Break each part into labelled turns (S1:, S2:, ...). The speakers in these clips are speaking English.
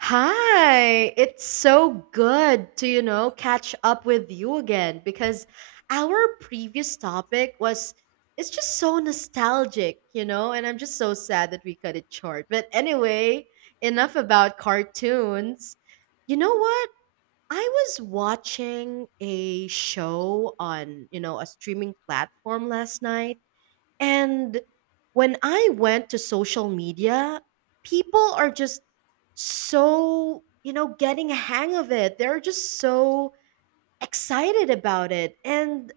S1: Hi, it's so good to catch up with you again, because our previous topic was it's just so nostalgic, and I'm just so sad that we cut it short. But anyway, enough about cartoons. You know what? I was watching a show on a streaming platform last night, and when I went to social media, people are just so getting a hang of it. They're just so excited about it. And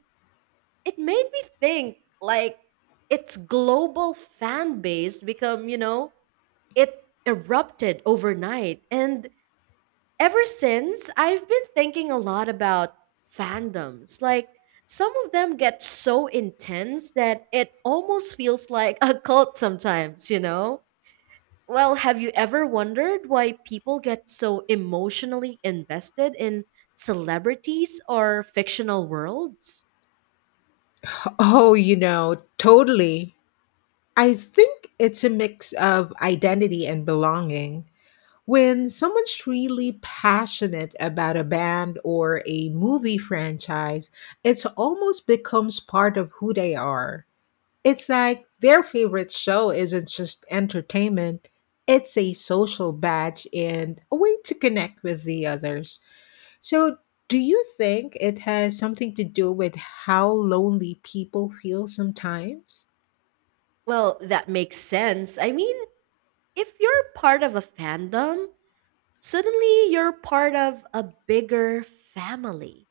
S1: it made me think, like, its global fan base become it erupted overnight. And ever since, I've been thinking a lot about fandoms. Like, some of them get so intense that it almost feels like a cult sometimes, you know? Well, have you ever wondered why people get so emotionally invested in celebrities or fictional worlds?
S2: Oh, you know, totally. I think it's a mix of identity and belonging. When someone's really passionate about a band or a movie franchise, it's almost becomes part of who they are. It's like their favorite show isn't just entertainment, it's a social badge and a way to connect with the others. So, do you think it has something to do with how lonely people feel sometimes?
S1: Well, that makes sense. I mean, if you're part of a fandom, suddenly you're part of a bigger family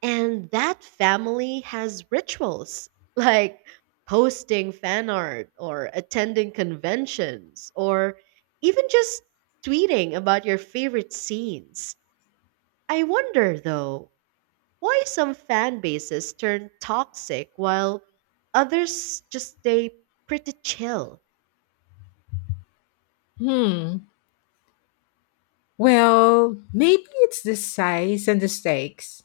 S1: And that family has rituals like posting fan art or attending conventions or even just tweeting about your favorite scenes. I wonder though, why some fan bases turn toxic while others just stay pretty chill?
S2: Hmm. Well, maybe it's the size and the stakes.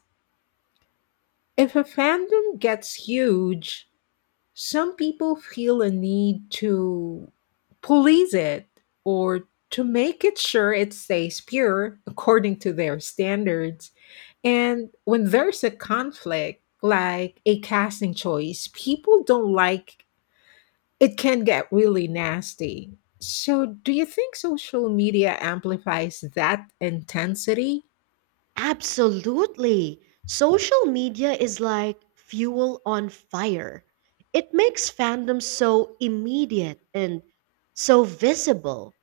S2: If a fandom gets huge, some people feel a need to police it or to make it sure it stays pure according to their standards. And when there's a conflict, like a casting choice, people don't like it can get really nasty. So, do you think social media amplifies that intensity?
S1: Absolutely. Social media is like fuel on fire. It makes fandom so immediate and so visible.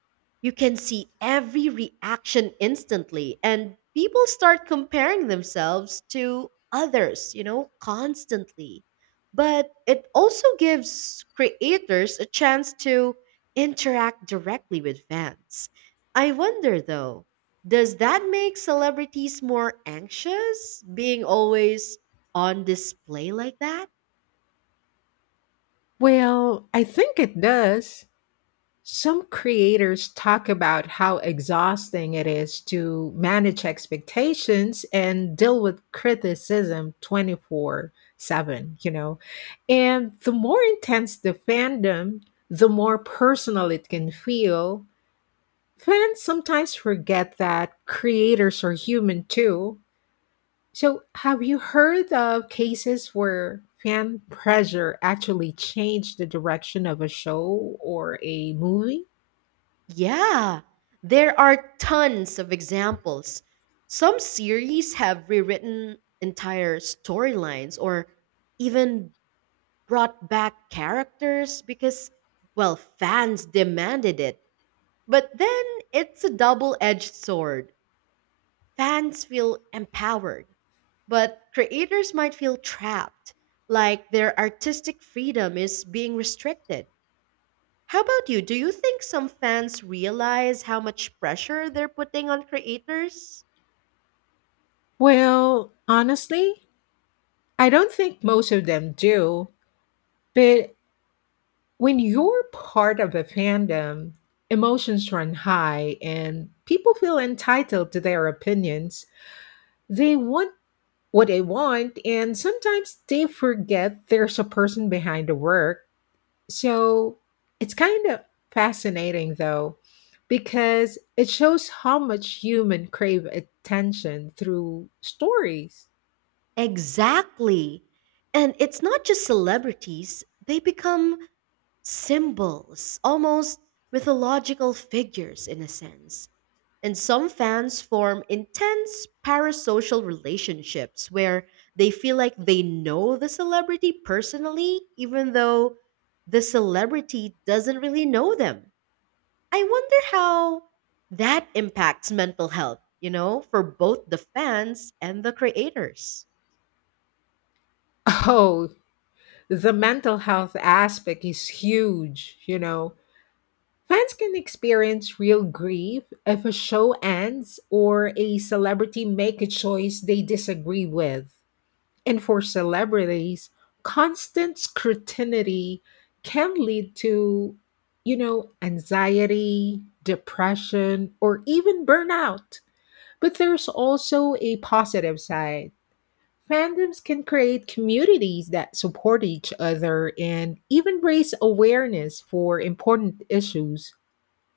S1: You can see every reaction instantly, and people start comparing themselves to others constantly. But it also gives creators a chance to interact directly with fans. I wonder though, does that make celebrities more anxious, being always on display like that?
S2: Well, I think it does. Some creators talk about how exhausting it is to manage expectations and deal with criticism 24/7, you know. And the more intense the fandom, the more personal it can feel. Fans sometimes forget that creators are human too. So, have you heard of cases where fan pressure actually changed the direction of a show or a movie?
S1: Yeah, there are tons of examples. Some series have rewritten entire storylines or even brought back characters because, well, fans demanded it. But then it's a double edged sword. Fans feel empowered, but creators might feel trapped, like their artistic freedom is being restricted. How about you? Do you think some fans realize how much pressure they're putting on creators?
S2: Well, honestly, I don't think most of them do. But when you're part of a fandom, emotions run high and people feel entitled to their opinions. They want what they want, and sometimes they forget there's a person behind the work. So it's kind of fascinating, though, because it shows how much human crave attention through stories.
S1: Exactly. And it's not just celebrities, they become symbols, almost mythological figures in a sense. And some fans form intense parasocial relationships where they feel like they know the celebrity personally, even though the celebrity doesn't really know them. I wonder how that impacts mental health for both the fans and the creators.
S2: Oh, the mental health aspect is huge, Fans can experience real grief if a show ends or a celebrity make a choice they disagree with. And for celebrities, constant scrutiny can lead to, anxiety, depression, or even burnout. But there's also a positive side. Fandoms can create communities that support each other and even raise awareness for important issues.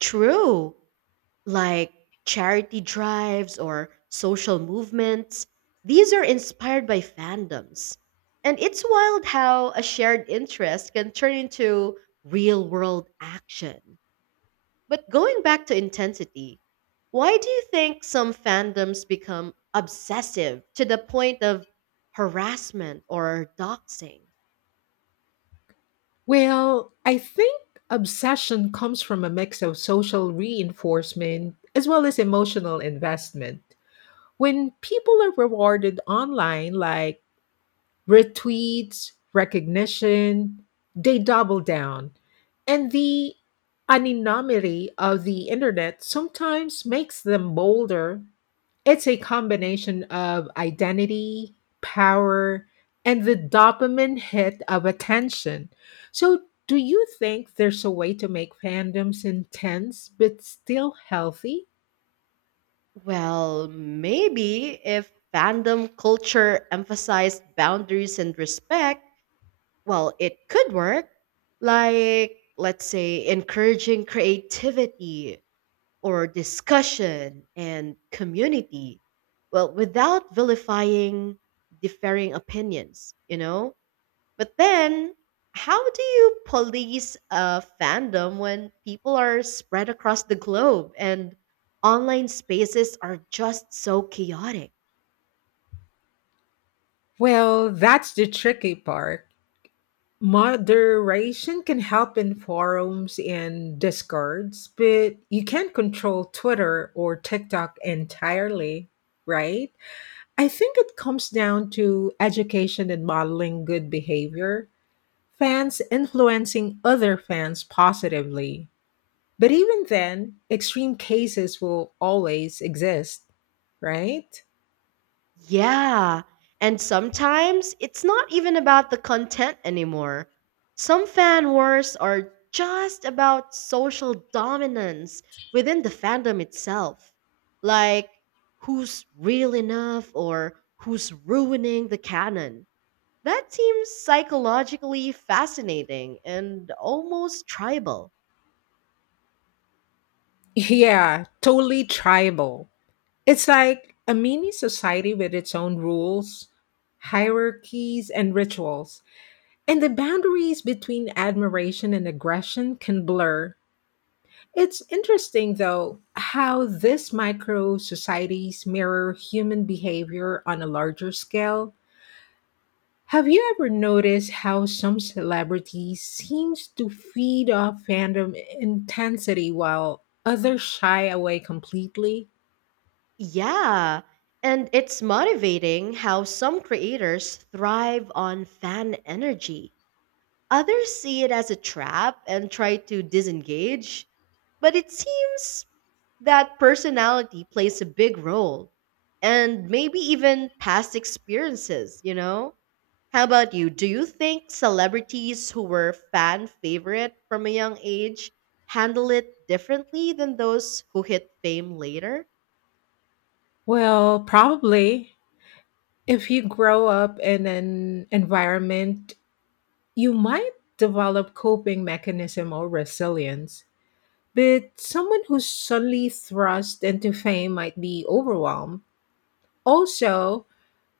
S1: True. Like charity drives or social movements. These are inspired by fandoms. And it's wild how a shared interest can turn into real world action. But going back to intensity, why do you think some fandoms become obsessive to the point of harassment or doxing?
S2: Well, I think obsession comes from a mix of social reinforcement as well as emotional investment. When people are rewarded online, like retweets, recognition, they double down. And the anonymity of the internet sometimes makes them bolder. It's a combination of identity, power, and the dopamine hit of attention. So, do you think there's a way to make fandoms intense but still healthy?
S1: Well, maybe if fandom culture emphasized boundaries and respect, well, it could work. Like, let's say, encouraging creativity or discussion and community. Well, without vilifying differing opinions, you know? But then, how do you police a fandom when people are spread across the globe and online spaces are just so chaotic?
S2: Well, that's the tricky part. Moderation can help in forums and discords, but you can't control Twitter or TikTok entirely, right? I think it comes down to education and modeling good behavior fans influencing other fans positively. But even then, extreme cases will always exist, right?
S1: Yeah. And sometimes it's not even about the content anymore. Some fan wars are just about social dominance within the fandom itself. Like, who's real enough, or who's ruining the canon? That seems psychologically fascinating and almost tribal.
S2: Yeah, totally tribal. It's like a mini society with its own rules, hierarchies, and rituals. And the boundaries between admiration and aggression can blur. It's interesting, though, how these micro societies mirror human behavior on a larger scale. Have you ever noticed how some celebrities seems to feed off fandom intensity while others shy away completely?
S1: Yeah. And it's motivating how some creators thrive on fan energy. Others see it as a trap and try to disengage, but it seems that personality plays a big role, and maybe even past experiences, you know? How about you? Do you think celebrities who were fan favorite from a young age handle it differently than those who hit fame later?
S2: Well, probably. If you grow up in an environment, you might develop coping mechanism or resilience. But someone who's suddenly thrust into fame might be overwhelmed. Also,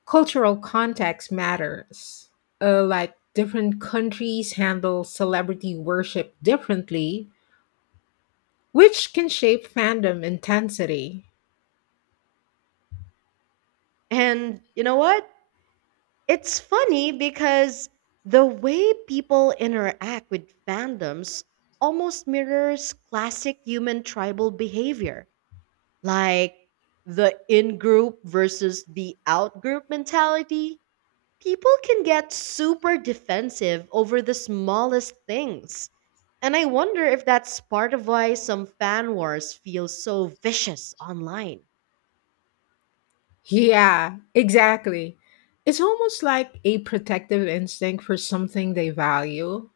S2: cultural context matters. Like different countries handle celebrity worship differently, which can shape fandom intensity.
S1: And you know what? It's funny because the way people interact with fandoms almost mirrors classic human tribal behavior, like the in group versus the out group mentality. People can get super defensive over the smallest things. And I wonder if that's part of why some fan wars feel so vicious online.
S2: Yeah, exactly. It's almost like a protective instinct for something they value.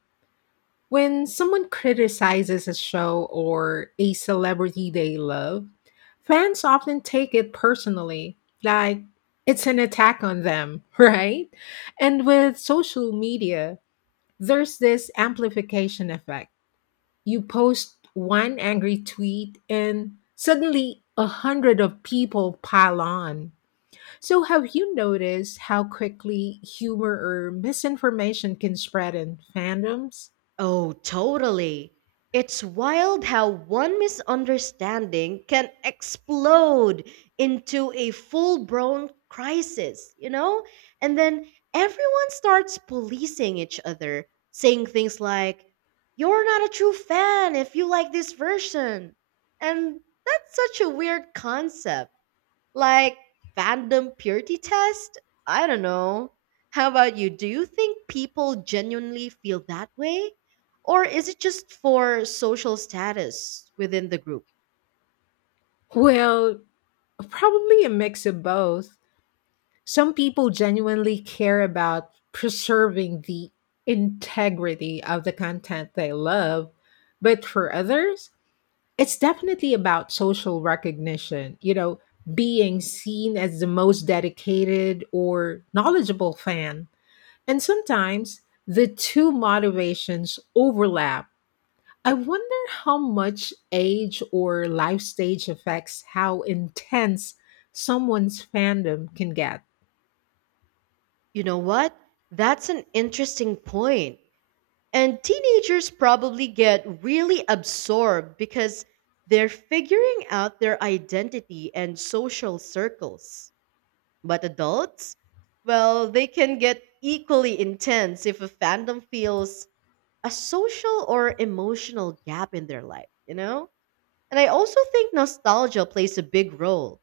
S2: When someone criticizes a show or a celebrity they love, fans often take it personally, like it's an attack on them, right? And with social media, there's this amplification effect. You post one angry tweet, and suddenly a hundred of people pile on. So, have you noticed how quickly humor or misinformation can spread in fandoms?
S1: Oh, totally. It's wild how one misunderstanding can explode into a full blown crisis, you know? And then everyone starts policing each other, saying things like, "You're not a true fan if you like this version." And that's such a weird concept, like, fandom purity test? I don't know. How about you? Do you think people genuinely feel that way? Or is it just for social status within the group?
S2: Well, probably a mix of both. Some people genuinely care about preserving the integrity of the content they love, but for others, it's definitely about social recognition, being seen as the most dedicated or knowledgeable fan. And sometimes the two motivations overlap. I wonder how much age or life stage affects how intense someone's fandom can get.
S1: You know what? That's an interesting point. And teenagers probably get really absorbed because they're figuring out their identity and social circles. But adults? Well, they can get equally intense if a fandom feels a social or emotional gap in their life, you know? And I also think nostalgia plays a big role.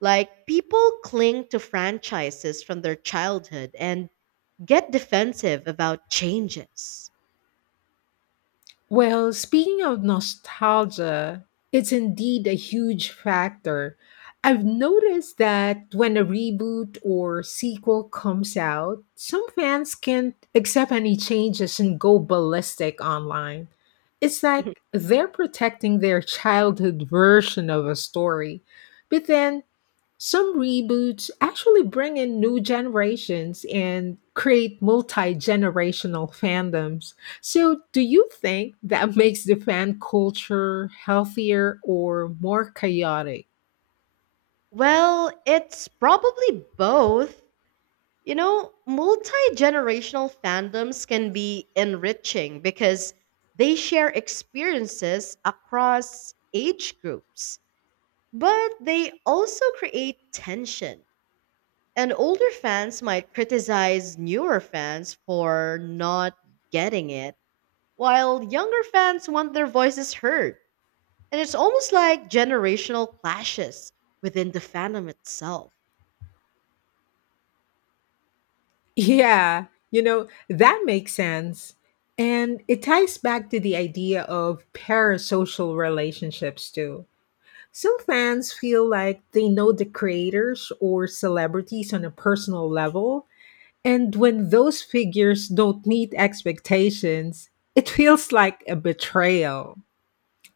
S1: Like, people cling to franchises from their childhood and get defensive about changes.
S2: Well, speaking of nostalgia, it's indeed a huge factor. I've noticed that when a reboot or sequel comes out, some fans can't accept any changes and go ballistic online. It's like they're protecting their childhood version of a story. But then some reboots actually bring in new generations and create multi generational fandoms. So, do you think that makes the fan culture healthier or more chaotic?
S1: Well, it's probably both. You know, multi generational fandoms can be enriching because they share experiences across age groups, but they also create tension. And older fans might criticize newer fans for not getting it, while younger fans want their voices heard. And it's almost like generational clashes within the fandom itself.
S2: Yeah, that makes sense. And it ties back to the idea of parasocial relationships, too. Some fans feel like they know the creators or celebrities on a personal level. And when those figures don't meet expectations, it feels like a betrayal.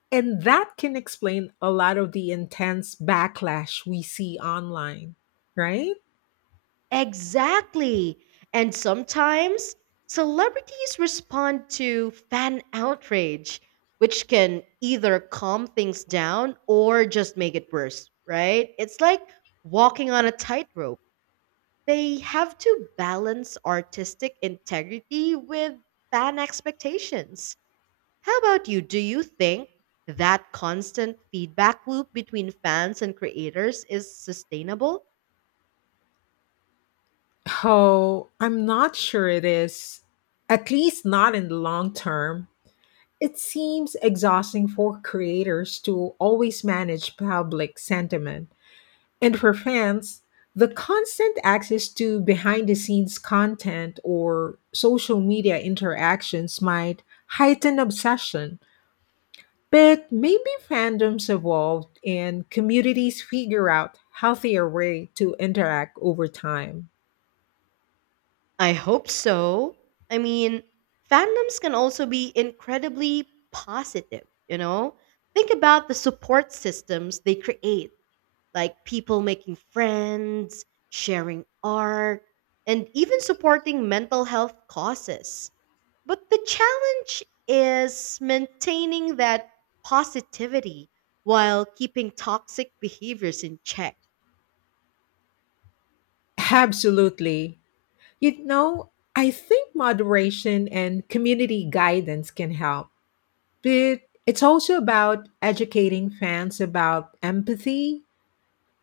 S2: And that can explain a lot of the intense backlash we see online, right?
S1: Exactly. And sometimes celebrities respond to fan outrage, which can either calm things down or just make it worse, right? It's like walking on a tightrope. They have to balance artistic integrity with fan expectations. How about you? Do you think that constant feedback loop between fans and creators is sustainable?
S2: Oh, I'm not sure it is. At least not in the long term. It seems exhausting for creators to always manage public sentiment. And for fans, the constant access to behind the scenes content or social media interactions might heighten obsession. But maybe fandoms evolve and communities figure out healthier way to interact over time.
S1: I hope so. I mean, fandoms can also be incredibly positive, you know? Think about the support systems they create, like people making friends, sharing art, and even supporting mental health causes. But the challenge is maintaining that positivity while keeping toxic behaviors in check.
S2: Absolutely. I think moderation and community guidance can help, but it's also about educating fans about empathy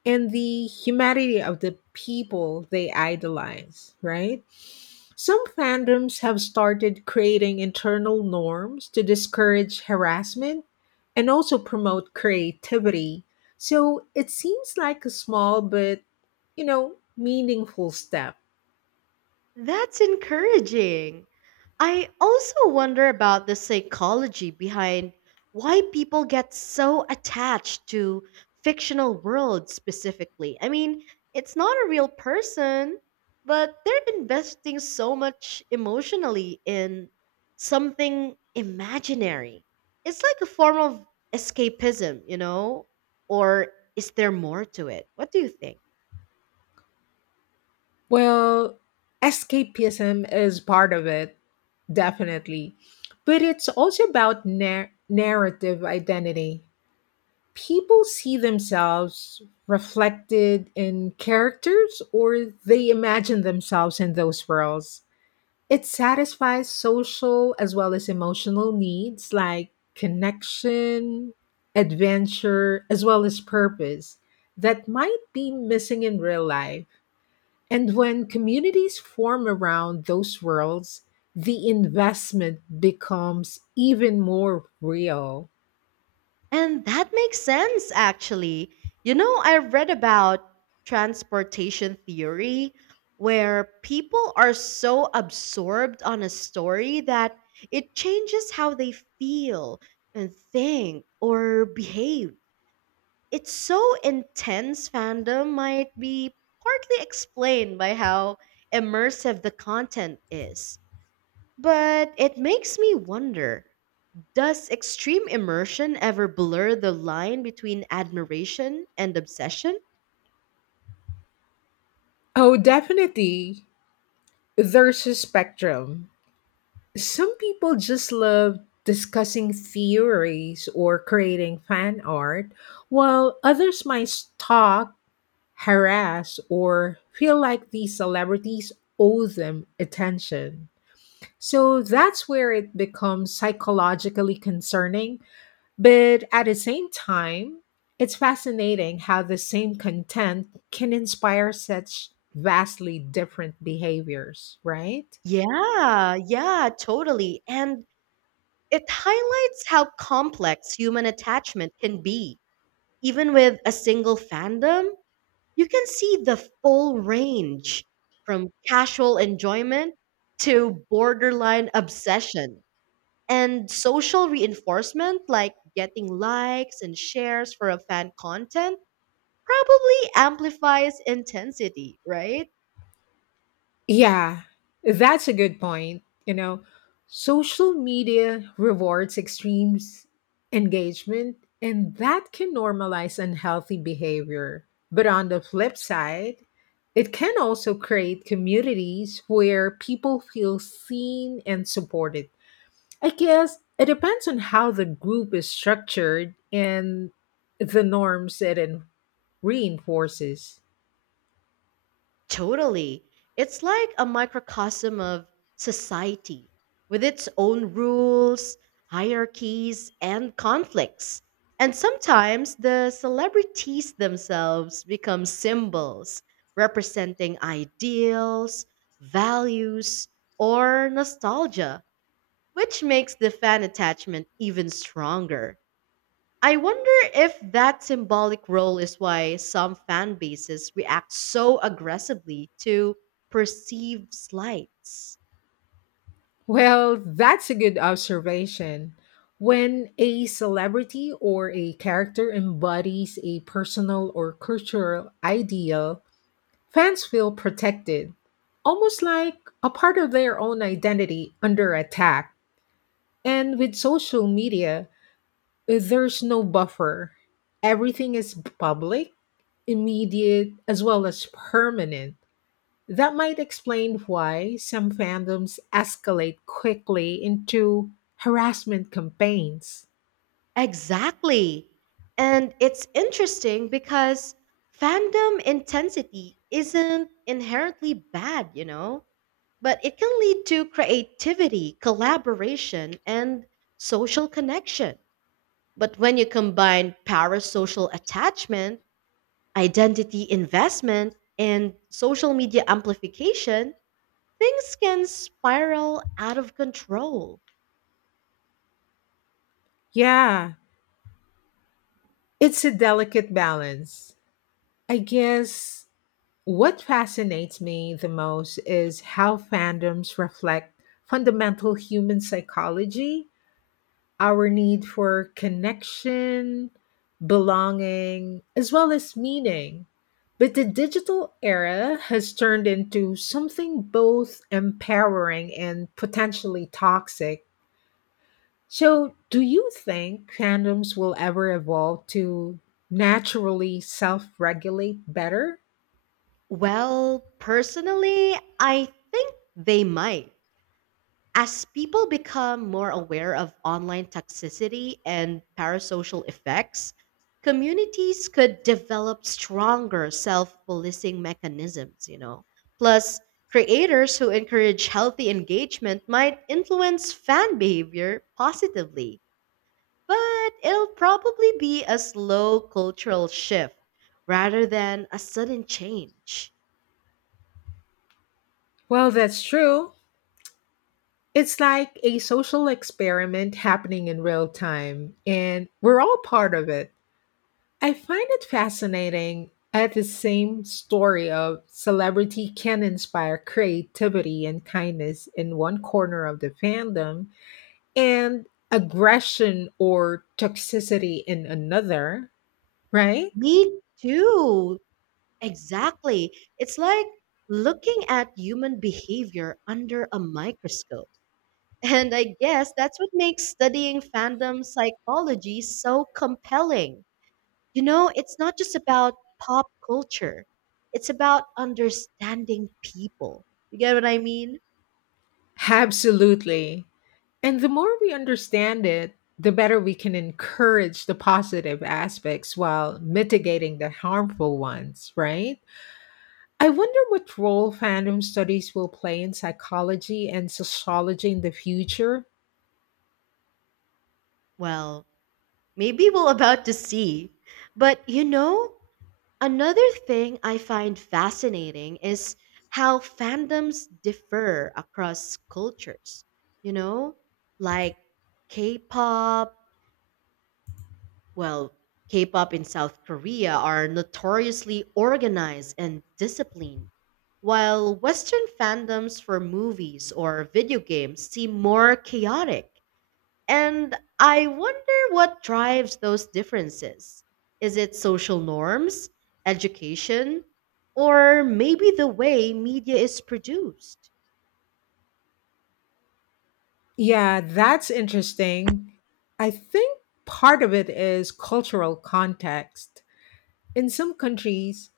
S2: and the humanity of the people they idolize, right? Some fandoms have started creating internal norms to discourage harassment and also promote creativity. So it seems like a small but, meaningful step.
S1: That's encouraging. I also wonder about the psychology behind why people get so attached to fictional worlds specifically. I mean, it's not a real person, but they're investing so much emotionally in something imaginary. It's like a form of escapism, you know? Or is there more to it? What do you think?
S2: Well, escapism is part of it, definitely. But it's also about narrative identity. People see themselves reflected in characters or they imagine themselves in those worlds. It satisfies social as well as emotional needs like connection, adventure, as well as purpose that might be missing in real life and when communities form around those worlds, the investment becomes even more real.
S1: And that makes sense, actually. You know, I've read about transportation theory, where people are so absorbed on a story that it changes how they feel and think or behave. It's so intense, fandom might be partly explained by how immersive the content is. But it makes me wonder. Does extreme immersion ever blur the line between admiration and obsession?
S2: Oh, definitely. There's a spectrum. Some people just love discussing theories or creating fan art, while others might stalk, harass, or feel like these celebrities owe them attention. So that's where it becomes psychologically concerning. But at the same time, it's fascinating how the same content can inspire such vastly different behaviors, right?
S1: Yeah, yeah, totally. And it highlights how complex human attachment can be. Even with a single fandom, you can see the full range, from casual enjoyment to borderline obsession. And social reinforcement, like getting likes and shares for a fan content, probably amplifies intensity, right?
S2: Yeah, that's a good point. Social media rewards extremes engagement, and that can normalize unhealthy behavior. But on the flip side, it can also create communities where people feel seen and supported. I guess it depends on how the group is structured and the norms it reinforces.
S1: Totally. It's like a microcosm of society, with its own rules, hierarchies, and conflicts. And sometimes the celebrities themselves become symbols representing ideals, values, or nostalgia, which makes the fan attachment even stronger. I wonder if that symbolic role is why some fan bases react so aggressively to perceived slights.
S2: Well, that's a good observation. When a celebrity or a character embodies a personal or cultural ideal, fans feel protected, almost like a part of their own identity under attack. And with social media, there's no buffer. Everything is public, immediate, as well as permanent. That might explain why some fandoms escalate quickly into harassment campaigns.
S1: Exactly. And it's interesting because fandom intensity isn't inherently bad but it can lead to creativity, collaboration, and social connection. But when you combine parasocial attachment, identity investment, and social media amplification, things can spiral out of control.
S2: Yeah, it's a delicate balance. I guess what fascinates me the most is how fandoms reflect fundamental human psychology, our need for connection, belonging, as well as meaning. But the digital era has turned into something both empowering and potentially toxic. So, do you think fandoms will ever evolve to naturally self regulate better?
S1: Well, personally, I think they might. As people become more aware of online toxicity and parasocial effects, communities could develop stronger self policing mechanisms. Plus, creators who encourage healthy engagement might influence fan behavior positively, but it'll probably be a slow cultural shift rather than a sudden change.
S2: Well, that's true. It's like a social experiment happening in real time, and we're all part of it. I find it fascinating at the same story of celebrity can inspire creativity and kindness in one corner of the fandom and aggression or toxicity in another, right?
S1: Me too. Exactly. It's like looking at human behavior under a microscope. And I guess that's what makes studying fandom psychology so compelling. You know, it's not just about pop culture, it's about understanding people. You get what I mean?
S2: Absolutely. And the more we understand it, the better we can encourage the positive aspects while mitigating the harmful ones, right? I wonder what role fandom studies will play in psychology and sociology in the future.
S1: Well, maybe we're about to see. But another thing I find fascinating is how fandoms differ across cultures. You know, like K pop, well, K pop in South Korea are notoriously organized and disciplined, while Western fandoms for movies or video games seem more chaotic, and I wonder what drives those differences. Is it social norms, education, or maybe the way media is produced?
S2: Yeah, that's interesting. I think part of it is cultural context. In some countries,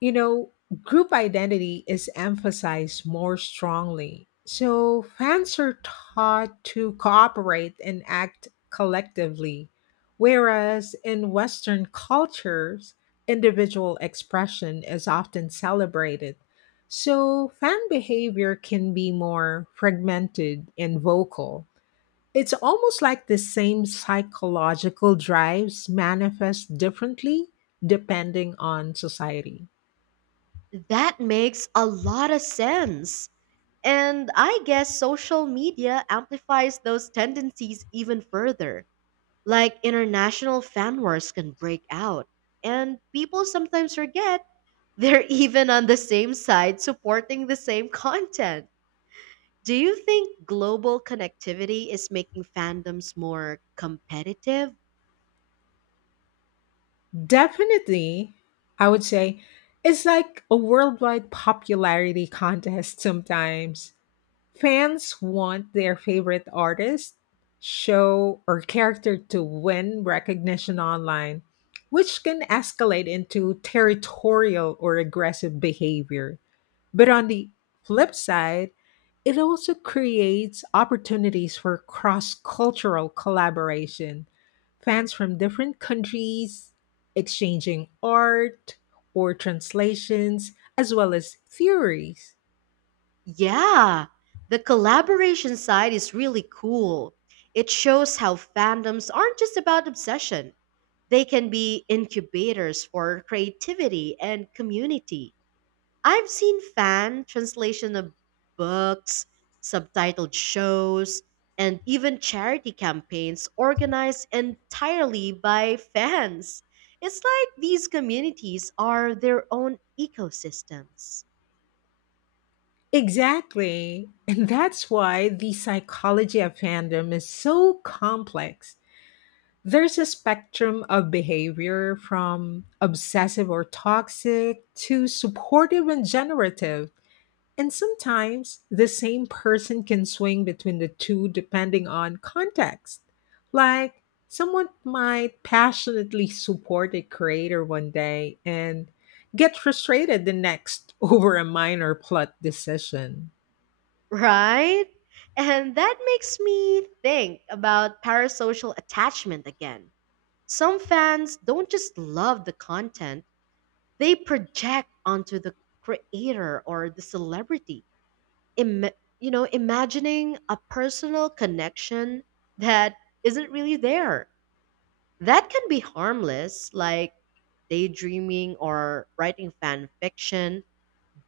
S2: you know, group identity is emphasized more strongly. So fans are taught to cooperate and act collectively, whereas in Western cultures, individual expression is often celebrated. So fan behavior can be more fragmented and vocal. It's almost like the same psychological drives manifest differently depending on society.
S1: That makes a lot of sense. And I guess social media amplifies those tendencies even further. Like, international fan wars can break out. And people sometimes forget they're even on the same side, supporting the same content. Do you think global connectivity is making fandoms more competitive?
S2: Definitely, I would say it's like a worldwide popularity contest sometimes. Fans want their favorite artist, show, or character to win recognition online, which can escalate into territorial or aggressive behavior. But on the flip side, it also creates opportunities for cross cultural collaboration. Fans from different countries exchanging art or translations, as well as theories.
S1: Yeah, the collaboration side is really cool. It shows how fandoms aren't just about obsession, they can be incubators for creativity and community. I've seen fan translation of books, subtitled shows, and even charity campaigns organized entirely by fans. It's like these communities are their own ecosystems,
S2: Exactly. And that's why the psychology of fandom is so complex. There's a spectrum of behavior from obsessive or toxic to supportive and generative. And sometimes the same person can swing between the two depending on context. Like, someone might passionately support a creator one day and get frustrated the next over a minor plot decision.
S1: right? And that makes me think about parasocial attachment again. Some fans don't just love the content, they project onto the creator or the celebrity Im- imagining a personal connection that isn't really there. That can be harmless, like daydreaming or writing fan fiction,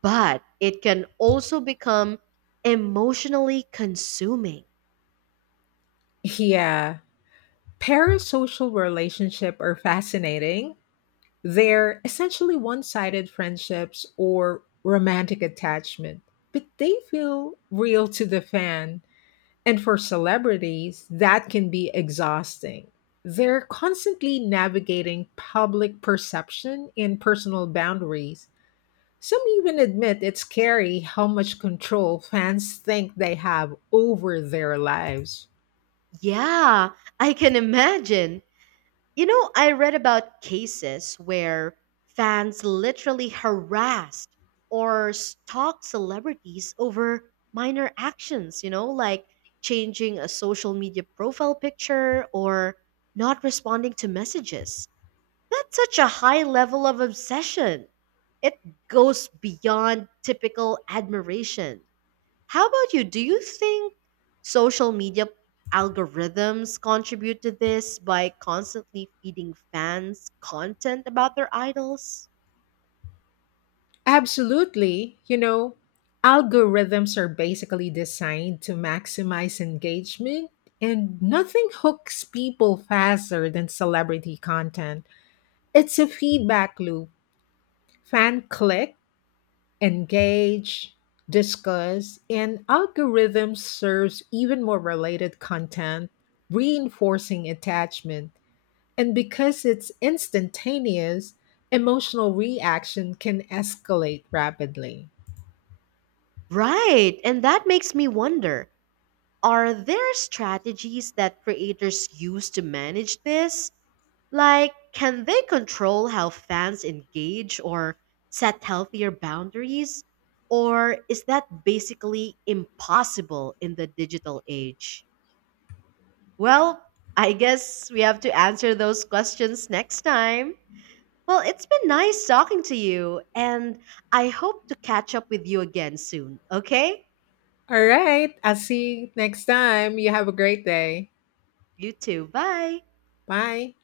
S1: but it can also become emotionally consuming.
S2: Yeah, parasocial relationships are fascinating. They're essentially one sided friendships or romantic attachment, but they feel real to the fan. And for celebrities, that can be exhausting. They're constantly navigating public perception and personal boundaries. Some even admit it's scary how much control fans think they have over their lives.
S1: Yeah, I can imagine. I read about cases where fans literally harassed or stalked celebrities over minor actions, like changing a social media profile picture or not responding to messages. That's such a high level of obsession. It goes beyond typical admiration. How about you? Do you think social media algorithms contribute to this by constantly feeding fans content about their idols?
S2: Absolutely. Algorithms are basically designed to maximize engagement, and nothing hooks people faster than celebrity content. It's a feedback loop. Fan click engage, discuss, and algorithm serves even more related content, reinforcing attachment. And because it's instantaneous, emotional reaction can escalate rapidly.
S1: Right, and that makes me wonder, are there strategies that creators use to manage this? Like, can they control how fans engage or set healthier boundaries? Or is that basically impossible in the digital age? Well, I guess we have to answer those questions next time. Well, it's been nice talking to you, and I hope to catch up with you again soon, okay?
S2: All right, I'll see you next time. You have a great day.
S1: You too. Bye.
S2: Bye.